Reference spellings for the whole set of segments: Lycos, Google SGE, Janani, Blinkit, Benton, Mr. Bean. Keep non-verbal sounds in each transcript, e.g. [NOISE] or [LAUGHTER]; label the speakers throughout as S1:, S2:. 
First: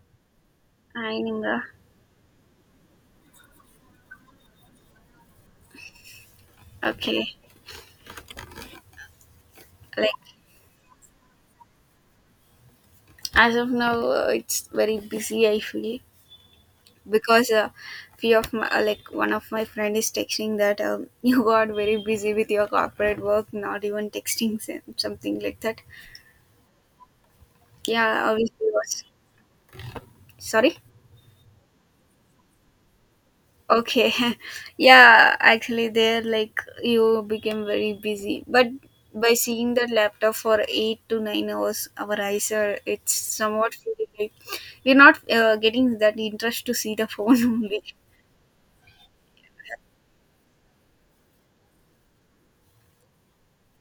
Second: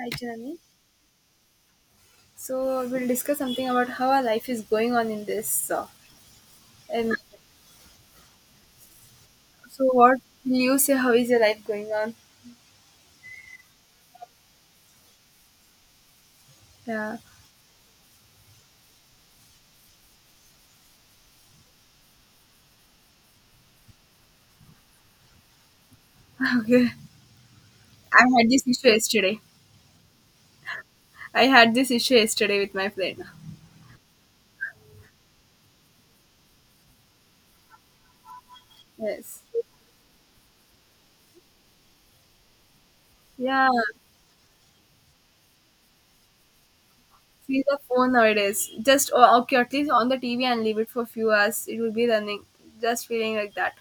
S1: Hi, Janani.
S2: Ininga.
S1: So we'll discuss something about how our life is going on in this. And
S2: Okay.
S1: so,
S2: Like
S1: what will you say? How is your life going on?
S2: as of now, it's very busy, I feel,
S1: Yeah.
S2: because few of my like one of my friend is texting that [LAUGHS] you got very busy with your corporate work, not even texting something like that.
S1: [LAUGHS] Okay. I
S2: Yeah,
S1: had
S2: obviously.
S1: this issue yesterday.
S2: Sorry.
S1: I had this issue yesterday with my friend.
S2: Okay. [LAUGHS] Yeah, actually there like you became very busy. But by
S1: Yes.
S2: seeing that laptop for 8 to 9 hours our eyes are, it's
S1: Yeah.
S2: somewhat feeling like we're not getting that interest to see the phone [LAUGHS]
S1: See the
S2: only.
S1: phone nowadays. Just oh, okay, at least on the TV and leave it for a few hours. It will be running. Just feeling like that.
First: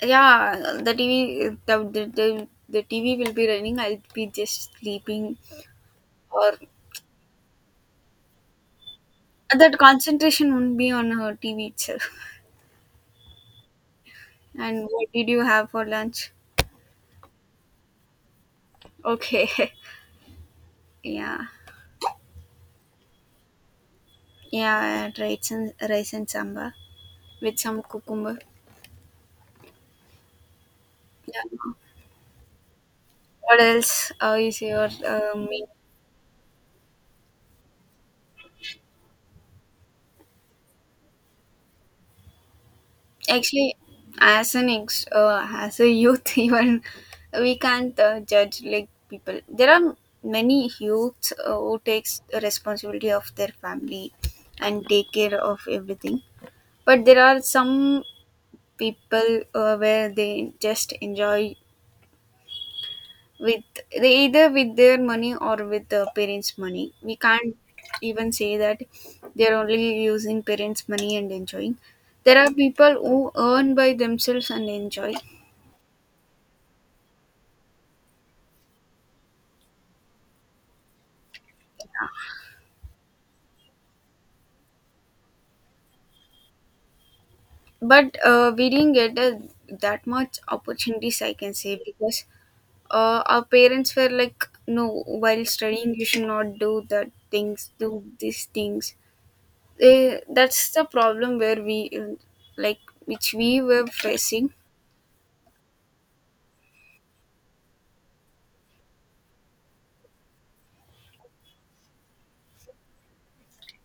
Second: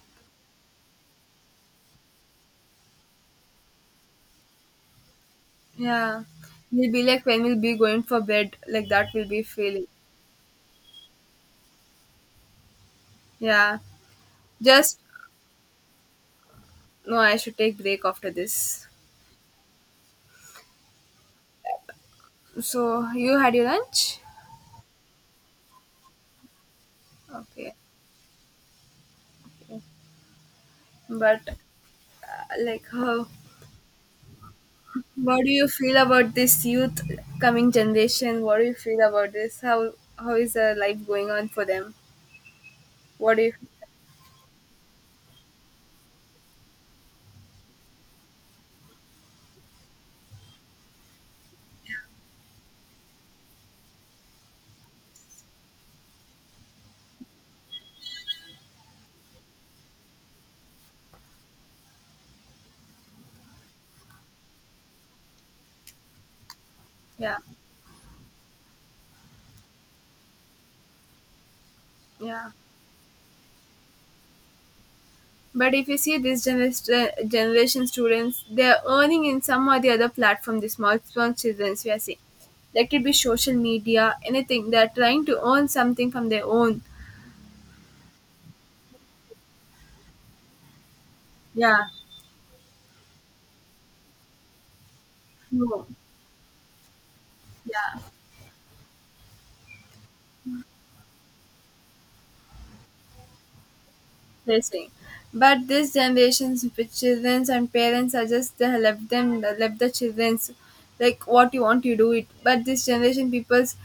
S2: Yeah, the TV the, the the the TV will be running, I'll be just sleeping,
S1: Yeah.
S2: or
S1: We'll be like when we'll be going for bed. Like that we will be
S2: that
S1: feeling.
S2: concentration won't be on her TV itself.
S1: Yeah.
S2: [LAUGHS] And
S1: Just
S2: what did you have for lunch?
S1: no. I should take break after this.
S2: Okay. [LAUGHS] Yeah.
S1: So you had your lunch?
S2: Yeah, I had rice and samba with
S1: Okay.
S2: some cucumber.
S1: But
S2: Yeah.
S1: like how,
S2: What else is your
S1: what do you
S2: main?
S1: feel about this youth coming generation? What do you feel about this? How is the life going on for them? What if?
S2: Actually, as a youth, [LAUGHS] even we can't judge like people. There are many youths who takes responsibility of their family and take care of everything, but there are some people where they just enjoy with they either with their money or with the parents' money. We
S1: Yeah,
S2: can't even say that they're only using parents' money and enjoying. There
S1: yeah.
S2: are people who earn by themselves and enjoy,
S1: But if you see this generation students, they're earning in some or the other platform, the small small childrens we are seeing. That could be social media, anything. They're trying to earn something from their own.
S2: but we didn't get that much opportunities, I can
S1: Yeah.
S2: say, because our parents were like, no, while
S1: No.
S2: studying, you should not do that things,
S1: Yeah.
S2: do these things. That's the problem where we like which we were facing.
S1: Racing. But this generation's with childrens and parents are just they have left them left the childrens, like what you want you do it. But this generation people's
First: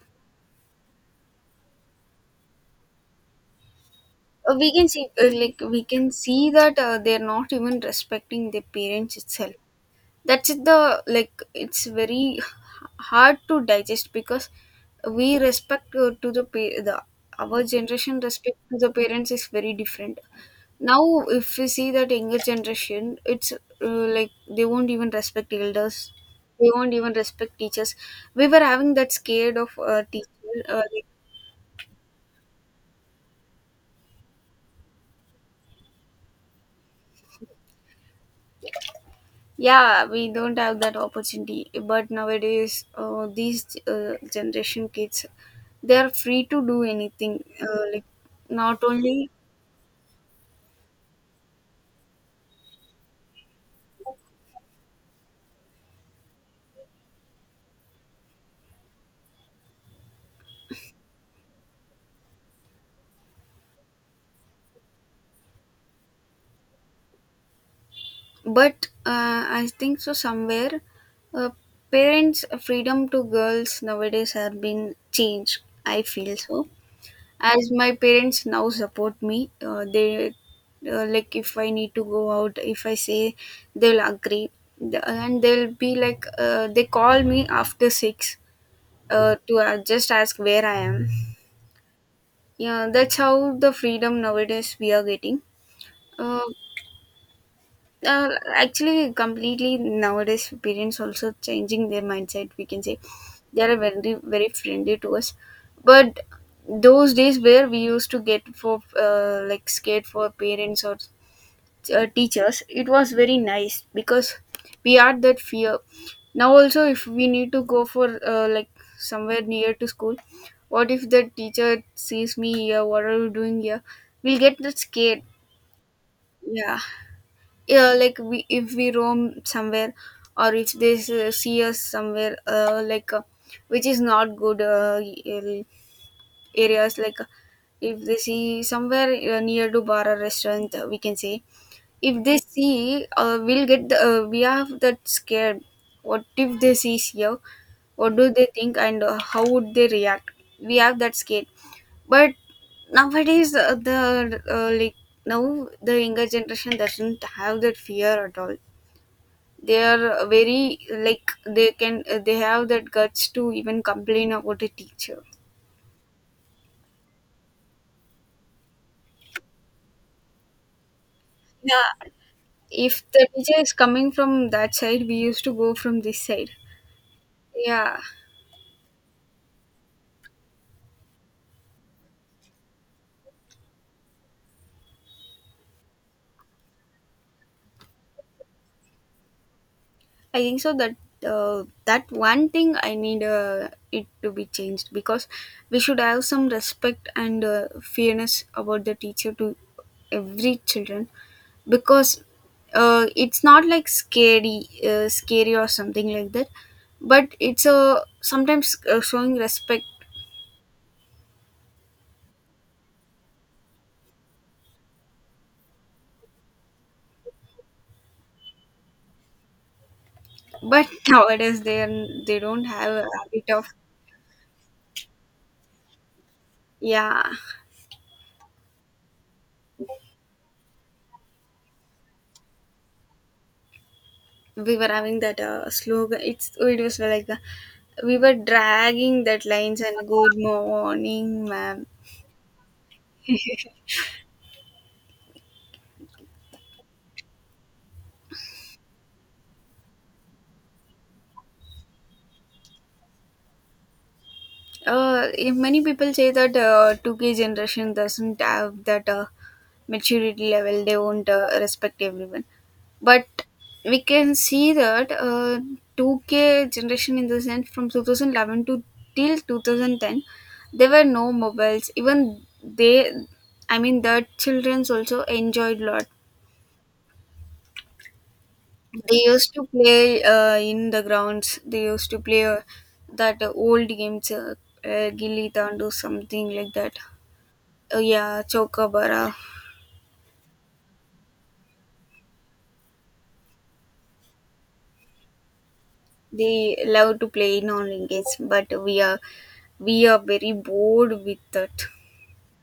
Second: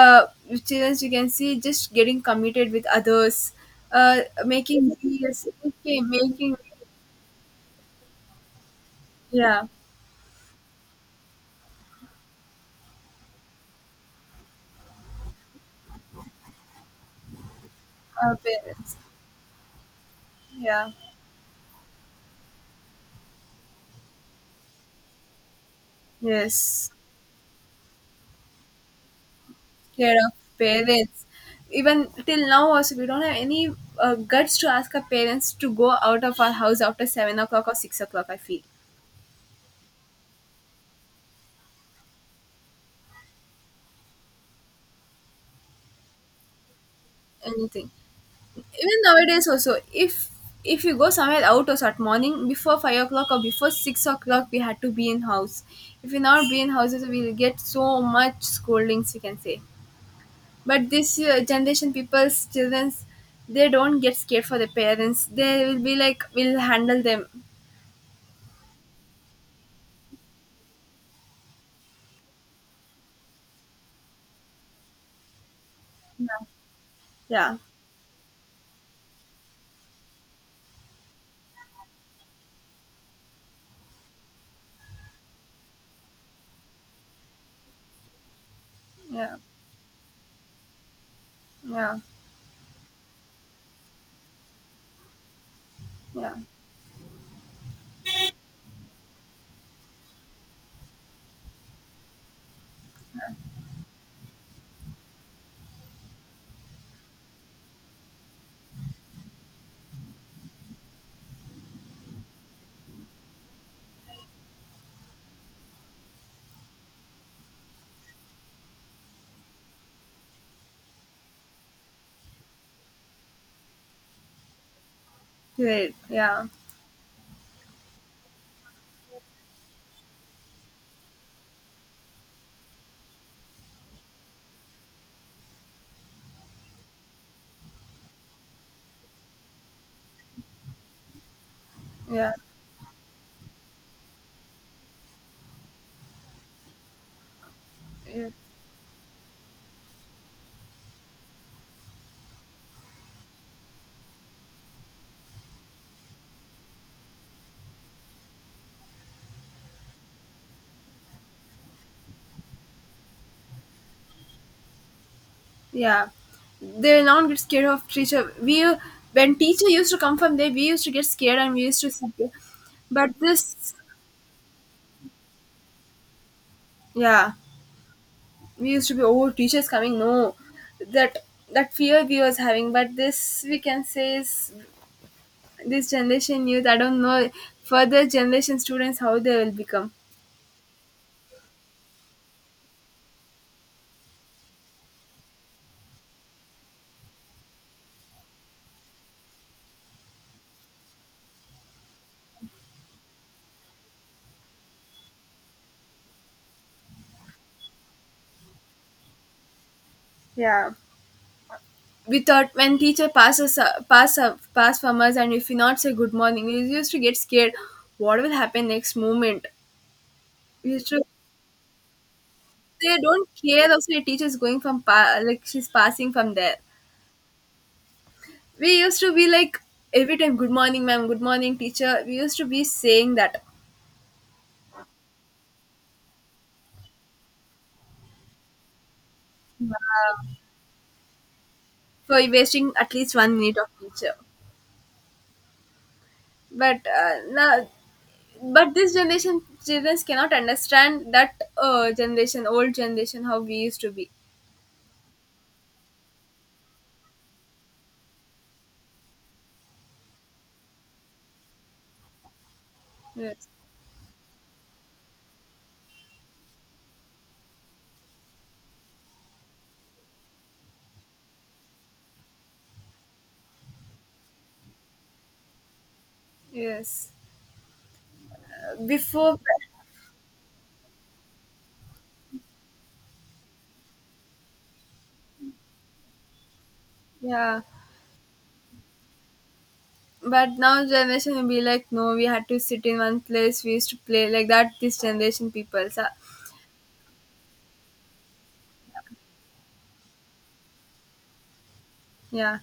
S1: uh childrens you can see just getting committed with others,
S2: We can
S1: making
S2: see
S1: yes,
S2: we
S1: okay,
S2: can see
S1: making,
S2: that they're not even respecting their parents itself.
S1: yeah,
S2: That's it, the like, it's very hard to digest because we respect the, our generation
S1: our
S2: respect to the
S1: parents,
S2: parents is very different.
S1: yeah,
S2: Now if we see that younger generation, it's like they won't even respect elders, they
S1: yes,
S2: won't even respect teachers. We were having that scared of
S1: care of
S2: teacher. uh, like,
S1: parents, even till now also we don't have any guts to ask our parents to go out of our house after 7 o'clock or 6 o'clock, I feel.
S2: yeah, we don't have that opportunity, but nowadays these generation kids, they are free to do anything,
S1: Anything.
S2: not
S1: Even
S2: only,
S1: nowadays also, if you go somewhere out or at morning before 5 o'clock or before 6 o'clock, we had to be in house. If we not be in houses, we'll get so much scoldings, we can say. But this generation people's children, they don't get scared for their parents. They will be like, we'll handle them.
S2: but I think so somewhere uh, parents freedom to girls nowadays have been changed, I
S1: Yeah,
S2: feel so.
S1: yeah,
S2: As my parents now support me, they like if I need to go out, if I say, they'll agree. And they'll be like, they call me after 6
S1: yeah,
S2: to just ask where I am.
S1: yeah,
S2: Yeah, that's how the freedom nowadays we are getting.
S1: yeah.
S2: Uh, actually, completely nowadays parents also changing their mindset, we can say. They are very very friendly to us, but those days where we used to get for like scared for parents or teachers, it was very nice because we had that fear. Now also, if we need to go for somewhere near to school, what if the teacher sees me here, what are you doing here, we'll get that scared.
S1: Great. Yeah.
S2: Yeah, yeah, like, we, if we roam somewhere or if they see us somewhere, which is not good, ar- areas like, if they see somewhere near to bar or restaurant, we can say, if
S1: Yeah,
S2: they see, we'll get the, we are that scared, what if they see here, what do
S1: yeah.
S2: they think, and how would they react, we have that scared. But nowadays the like now the younger generation doesn't have that fear at all. They are very like, they can they have that guts to even complain about a teacher.
S1: Yeah, they now get scared of teacher. We when teacher used to come from there, we used to get scared and we used to
S2: Yeah,
S1: sit there.
S2: if
S1: But
S2: the teacher is
S1: this,
S2: coming from that side, we used to go from this side.
S1: yeah,
S2: Yeah,
S1: we used to be, oh, teachers coming no, that that fear we was having. But this we can say is this generation youth. I don't know further generation students how they will become.
S2: I think so that that one thing I need it to be changed because we should have some respect and fairness about the teacher to every children because it's not like scary or something like that, but it's a sometimes showing respect.
S1: Yeah. We thought when teacher passes pass pass from us, and if we not say good morning, we used to get scared. What will happen next moment? We used
S2: But
S1: to.
S2: [LAUGHS] nowadays they are, they don't have
S1: They
S2: a
S1: don't
S2: habit of.
S1: care also, your teacher is going from pa- like she's passing from there,
S2: Yeah,
S1: we used to be like, every time good morning ma'am, good morning teacher, we used to be saying that,
S2: we were having that slogan, it's, it was like, we were dragging that lines and good morning ma'am.
S1: for wasting at least 1 minute of teacher. But now, but this generation children cannot understand that generation old generation, how we used to be.
S2: If many people say that 2k generation doesn't have that maturity level, they won't respect everyone, but
S1: Yes,
S2: we can see that 2k generation, in the sense from 2011 to till 2010 there were no mobiles even, they, I mean the children's also enjoyed lot.
S1: yes.
S2: They
S1: Before.
S2: used to play in the grounds. They used to play that old games, gilli dandu, something like that.
S1: Yeah,
S2: Yeah, chokabara.
S1: but now generation will be like, no, we had to sit in one place, we used to play like that, this generation people, so,
S2: They love to play in online games, but we are very bored with that.
S1: yeah,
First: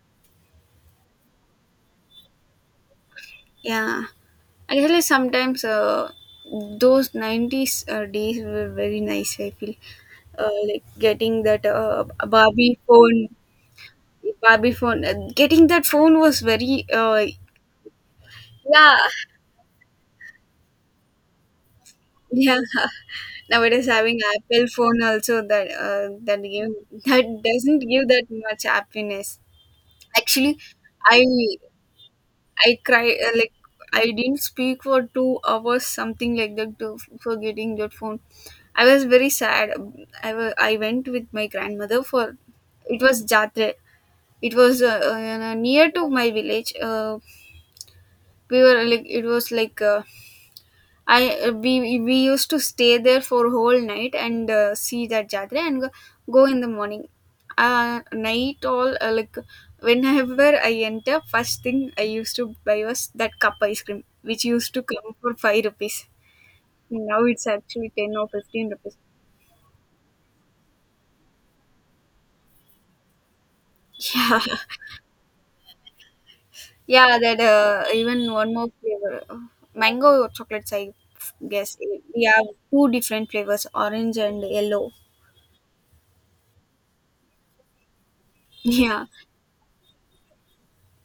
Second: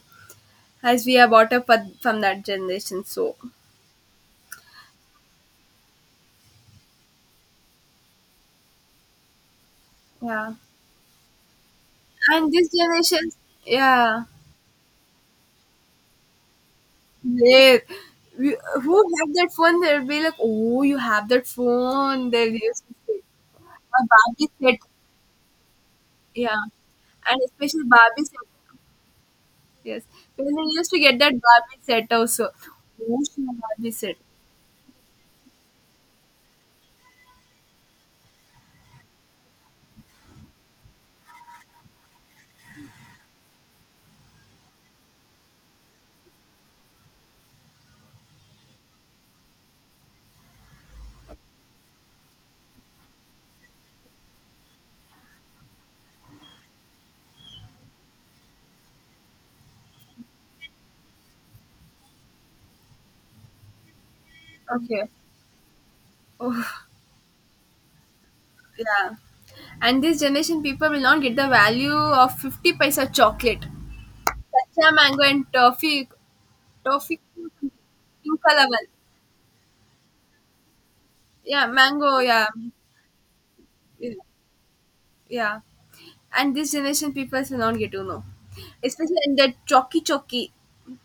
S1: as we are brought up with- from that generation. So
S2: Yeah, actually, sometimes those nineties days were very nice, I feel.
S1: yeah,
S2: Like getting that
S1: and this
S2: Barbie phone,
S1: generation, yeah,
S2: Getting that phone was very
S1: they, we, who
S2: yeah. [LAUGHS]
S1: have that phone? They'll be like, oh, you have that phone. They'll
S2: Yeah.
S1: use it.
S2: Nowadays,
S1: A
S2: having
S1: Barbie
S2: Apple
S1: set,
S2: phone also that that
S1: yeah,
S2: give [LAUGHS] that
S1: and
S2: doesn't
S1: especially
S2: give
S1: Barbie
S2: that much
S1: set.
S2: happiness.
S1: Yes, when
S2: Actually,
S1: they used to get
S2: I
S1: that Barbie set also.
S2: I cry
S1: Oh, she has Barbie
S2: I
S1: set.
S2: didn't speak for 2 hours, something like that, to, for getting that phone. I was very sad. I went with my grandmother for, it was Jatre. It was near to my village. We were like, it was like. I we used to stay there for whole night and see that jatra and go in the morning. Night all, whenever I enter, first thing I used to buy was that cup ice cream, which used to
S1: Okay.
S2: come for 5 rupees.
S1: Oh,
S2: Now it's actually 10 or 15 rupees.
S1: yeah. And this generation people will not get the value of 50 paisa chocolate.
S2: Yeah,
S1: Kacha mango and toffee.
S2: [LAUGHS] yeah.
S1: Toffee,
S2: That even
S1: Inca.
S2: one more flavor, mango chocolates. I
S1: Yeah,
S2: guess
S1: mango.
S2: we have
S1: Yeah,
S2: two different flavors,
S1: yeah.
S2: orange and yellow.
S1: Yeah. And this generation people will not get to know,
S2: [LAUGHS] Yeah.
S1: especially in that chalky chalky.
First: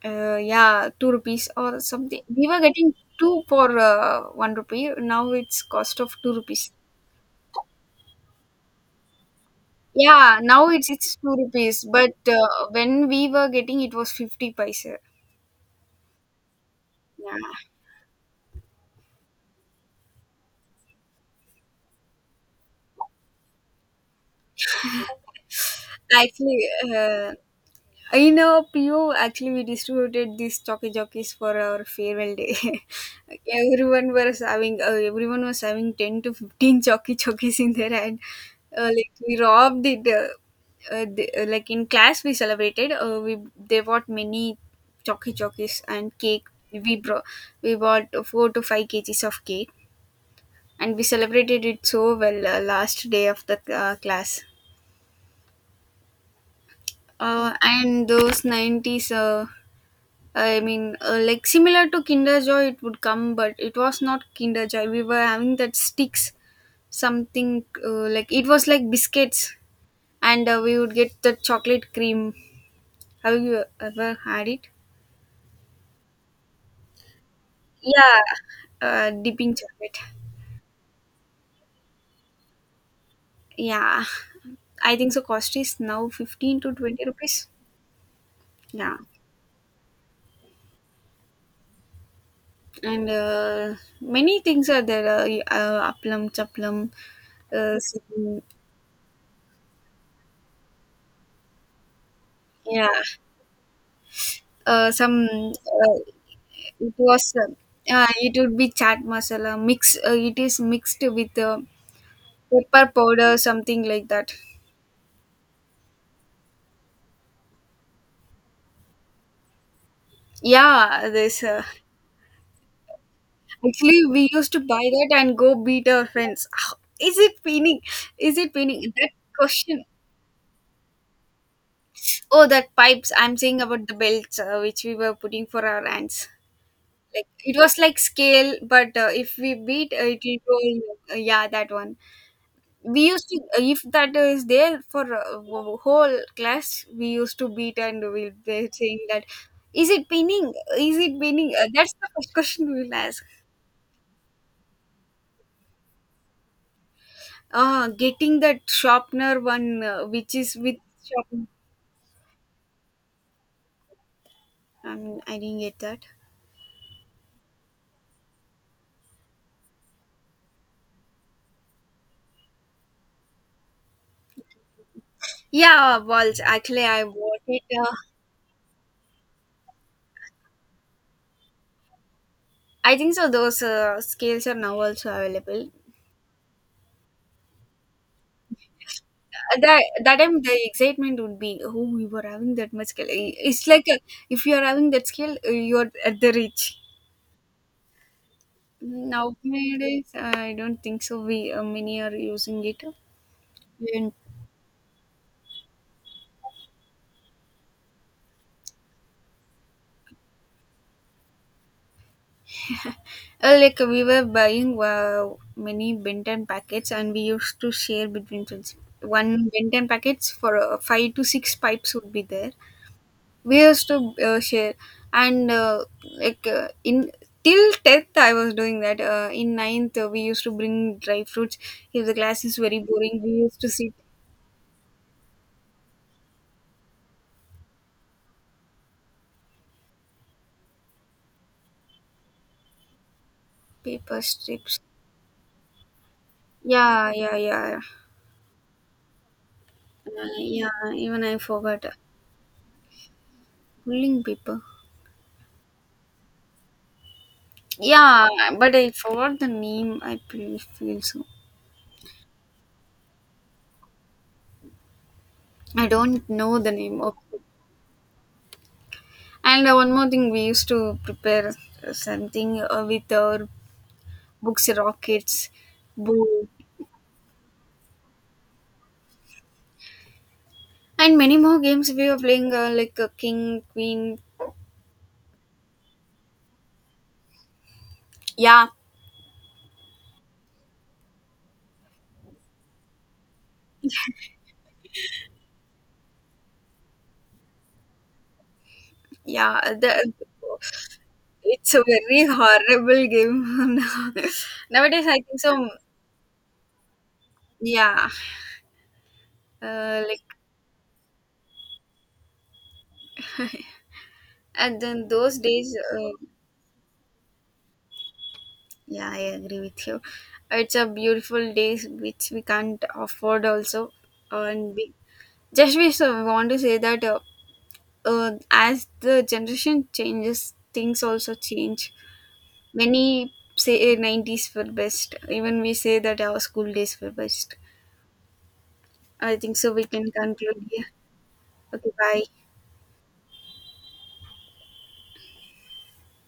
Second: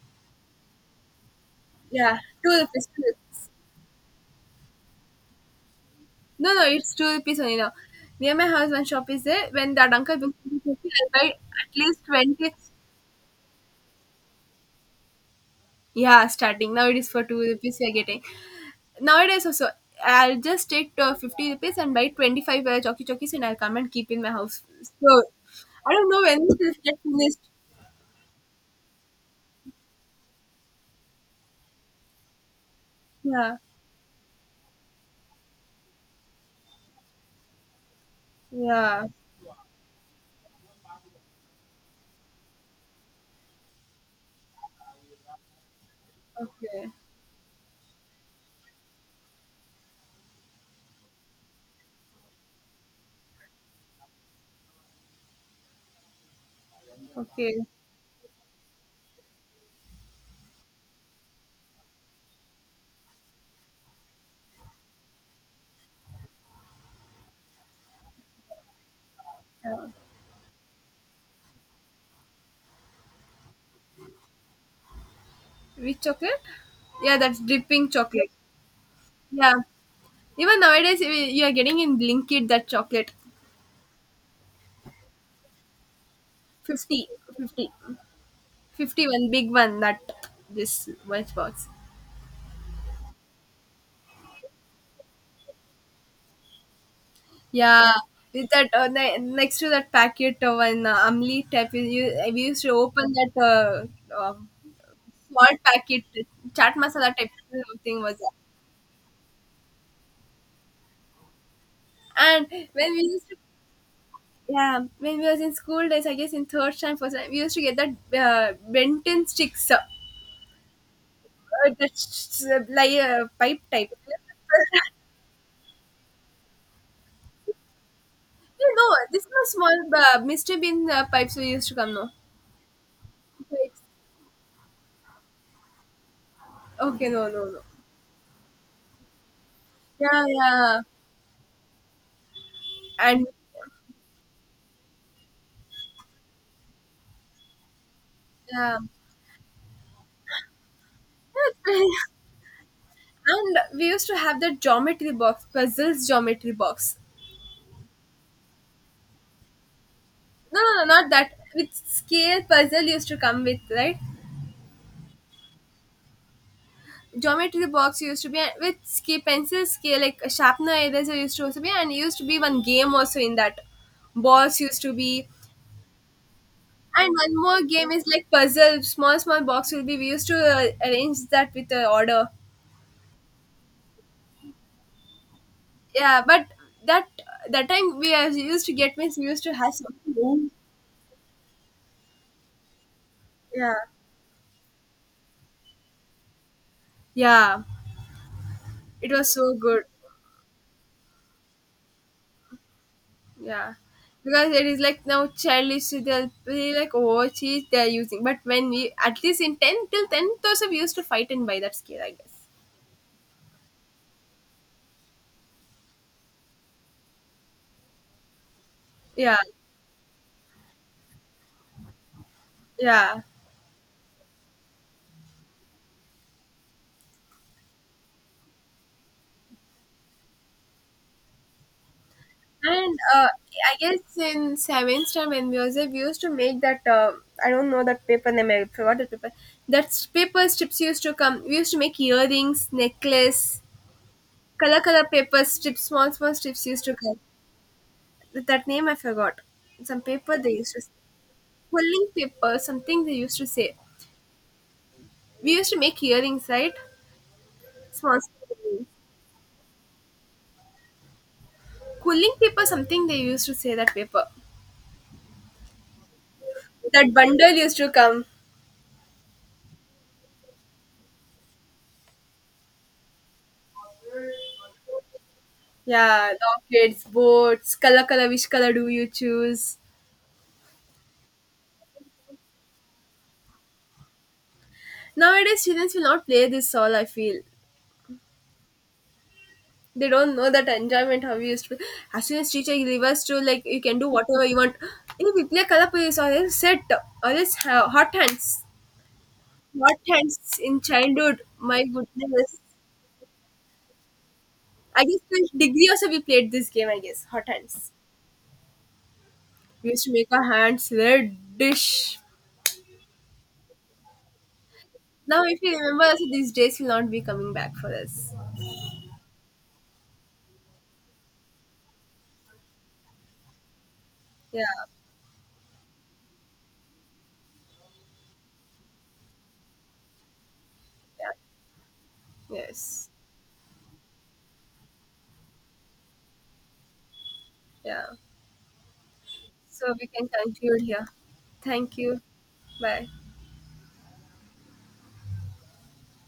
S2: Yeah, 2 rupees or
S1: Yeah,
S2: something. We
S1: two
S2: were
S1: rupees.
S2: getting
S1: Two
S2: two
S1: rupees.
S2: for 1 rupee. Now it's cost of two
S1: No, no,
S2: rupees.
S1: it's two rupees only now. Near my house, one shop is there. When that uncle brings
S2: Yeah,
S1: two
S2: now
S1: rupees,
S2: it's
S1: I buy
S2: two
S1: at
S2: rupees.
S1: least
S2: But
S1: 20.
S2: when we were getting, it was 50 paisa.
S1: Yeah, starting now it is for
S2: Yeah,
S1: two rupees. We are getting nowadays also. I'll just take 50 rupees and buy 25 chalky chalkies, and I'll come and keep in my house. So I don't
S2: [LAUGHS]
S1: know when this
S2: actually,
S1: will get
S2: uh,
S1: finished.
S2: in our PO, actually, we distributed these jockey jockeys for our farewell day.
S1: Yeah,
S2: [LAUGHS] Everyone was having everyone was having 10 to 15 jockey [LAUGHS] jockeys in their hand.
S1: yeah.
S2: Like we robbed it. Like in class, we celebrated. We they bought many jockey jockeys and cake.
S1: Okay,
S2: We brought we bought 4 to 5 kgs of cake, and we celebrated it so well last day of the class.
S1: okay.
S2: And those nineties. I mean, like similar to Kinder Joy, it would come, but it was not Kinder Joy. We were having that sticks, something like, it was like biscuits,
S1: Yeah.
S2: and we would get the chocolate cream. Have you ever had it?
S1: Which chocolate? Yeah, that's dripping
S2: Yeah,
S1: chocolate.
S2: dipping
S1: Yeah.
S2: chocolate.
S1: Even nowadays, y- you are getting in Blinkit that chocolate.
S2: Yeah, I think so. Cost is now 15 to 20
S1: 50, 50,
S2: rupees.
S1: 51
S2: Yeah,
S1: big one, that this lunch box.
S2: and many things are there. Aplam, chaplam, uh,
S1: Yeah.
S2: some-
S1: With that, ne- next to that packet of an Amli type, we used to
S2: yeah,
S1: open that um
S2: some.
S1: small packet, chaat
S2: It
S1: masala
S2: was
S1: type thing was that.
S2: it would be chaat masala mix. It is mixed with
S1: And
S2: pepper
S1: when we used
S2: powder,
S1: to.
S2: something like that.
S1: Yeah, when we was in school days, I guess in third time, first time, we used to get that Benton sticks,
S2: Yeah, this
S1: that s- s- like pipe type.
S2: actually
S1: [LAUGHS]
S2: we used to buy that and go beat our friends. Ow, is it pinning? Is it
S1: You
S2: pinning?
S1: know,
S2: That
S1: this was small
S2: question.
S1: Mr. Bean pipes we used to come, no?
S2: Oh, that pipes. I'm saying
S1: Wait.
S2: about the belts which we were putting for our ants.
S1: Okay,
S2: Like
S1: no, no,
S2: it
S1: no.
S2: was like scale, but if we beat, it
S1: Yeah,
S2: will go.
S1: yeah.
S2: Yeah, that one. We used
S1: And
S2: to, if that is there for a whole class, we used to beat, and we'll be
S1: yeah.
S2: saying that, is it pinning, is it pinning. That's the
S1: [LAUGHS]
S2: first question we'll ask.
S1: And we used to have that geometry box, puzzles geometry box.
S2: Getting that sharpener one which is
S1: No,
S2: with
S1: no, no, not that.
S2: sharpener
S1: With scale puzzle used to come with, right?
S2: I didn't get that.
S1: Geometry box used to be, and with sk- pencil scale like sharpener eraser used to also be, and used to be one game also in that, balls used to be.
S2: Yeah, balls, actually I
S1: And one
S2: bought
S1: more
S2: it.
S1: game is like puzzle, small small box will be, we used to arrange that with the order.
S2: I think so those scales are now also available.
S1: Yeah, but that that time we used to get, means we used to have
S2: That that time
S1: something,
S2: the excitement would be, oh, we were having that much scale, it's
S1: yeah,
S2: like a, if you are having that skill, you are at the rich.
S1: yeah, it was so good.
S2: Nowadays, I don't think so. We many are using it.
S1: Yeah,
S2: And,
S1: because it is like now childish. So they'll be like, oh, cheese they're using. But when we at least in 10 till 10, 10,000, we used to fight and buy that scale, I guess.
S2: [LAUGHS] uh, we were buying many Benton packets, and we used to share between friends.
S1: Yeah,
S2: One Benton packets for 5 to 6 pipes would be there.
S1: yeah.
S2: We used to share, and in till tenth, I was doing that. In ninth, we used to bring dry fruits. If the class is very
S1: And
S2: boring, we used to
S1: I
S2: sit.
S1: guess in seventh time when we was there, we used to make that. I don't know that paper name. I forgot the paper. That s- paper strips used to come. We used to make earrings, necklace,
S2: Paper
S1: color
S2: strips.
S1: color paper strips, small small strips used to
S2: Yeah,
S1: come.
S2: yeah, yeah.
S1: That name I forgot. Some paper they used to.
S2: Yeah, even I forgot.
S1: Pulling paper, something they used to say.
S2: Pulling paper.
S1: We used to make earrings, right? Small.
S2: Yeah,
S1: Small
S2: but
S1: earrings.
S2: I forgot the name, feel so.
S1: Quilling paper, something they used to say that paper.
S2: I don't know the name
S1: That
S2: of it.
S1: bundle used to come.
S2: And one more thing, we used to prepare something with our books, rockets,
S1: Yeah,
S2: boom,
S1: lockets, boats, color, color, which color do you choose?
S2: and many more games we were playing, King, Queen.
S1: Nowadays, students will not play this all, I feel.
S2: Yeah,
S1: They don't know that enjoyment how we used to. As soon as teacher leave us to, like, you can do whatever you want. Hey, we play color police or else set, or else ha- hot hands.
S2: yeah.
S1: Hot
S2: The,
S1: hands in childhood,
S2: it's a
S1: my
S2: very
S1: goodness.
S2: horrible game. [LAUGHS]
S1: I
S2: Nowadays,
S1: guess
S2: I think
S1: in
S2: so.
S1: degree also we played this game, I guess. Hot hands.
S2: Yeah,
S1: We
S2: uh,
S1: used to
S2: like
S1: make our hands reddish.
S2: and then those
S1: Now if
S2: days,
S1: you remember also these days will not be coming back for us.
S2: yeah, I agree with you. It's a beautiful days which we can't afford also,
S1: Yeah,
S2: and we, just we so want to say that as the generation changes, things
S1: yeah.
S2: also change.
S1: Yes.
S2: Many say nineties were best. Even we say that our school days were best.
S1: Yeah.
S2: I think so. We
S1: So we
S2: can
S1: can
S2: conclude
S1: conclude
S2: here.
S1: here.
S2: Okay,
S1: Thank you.
S2: bye.
S1: Bye.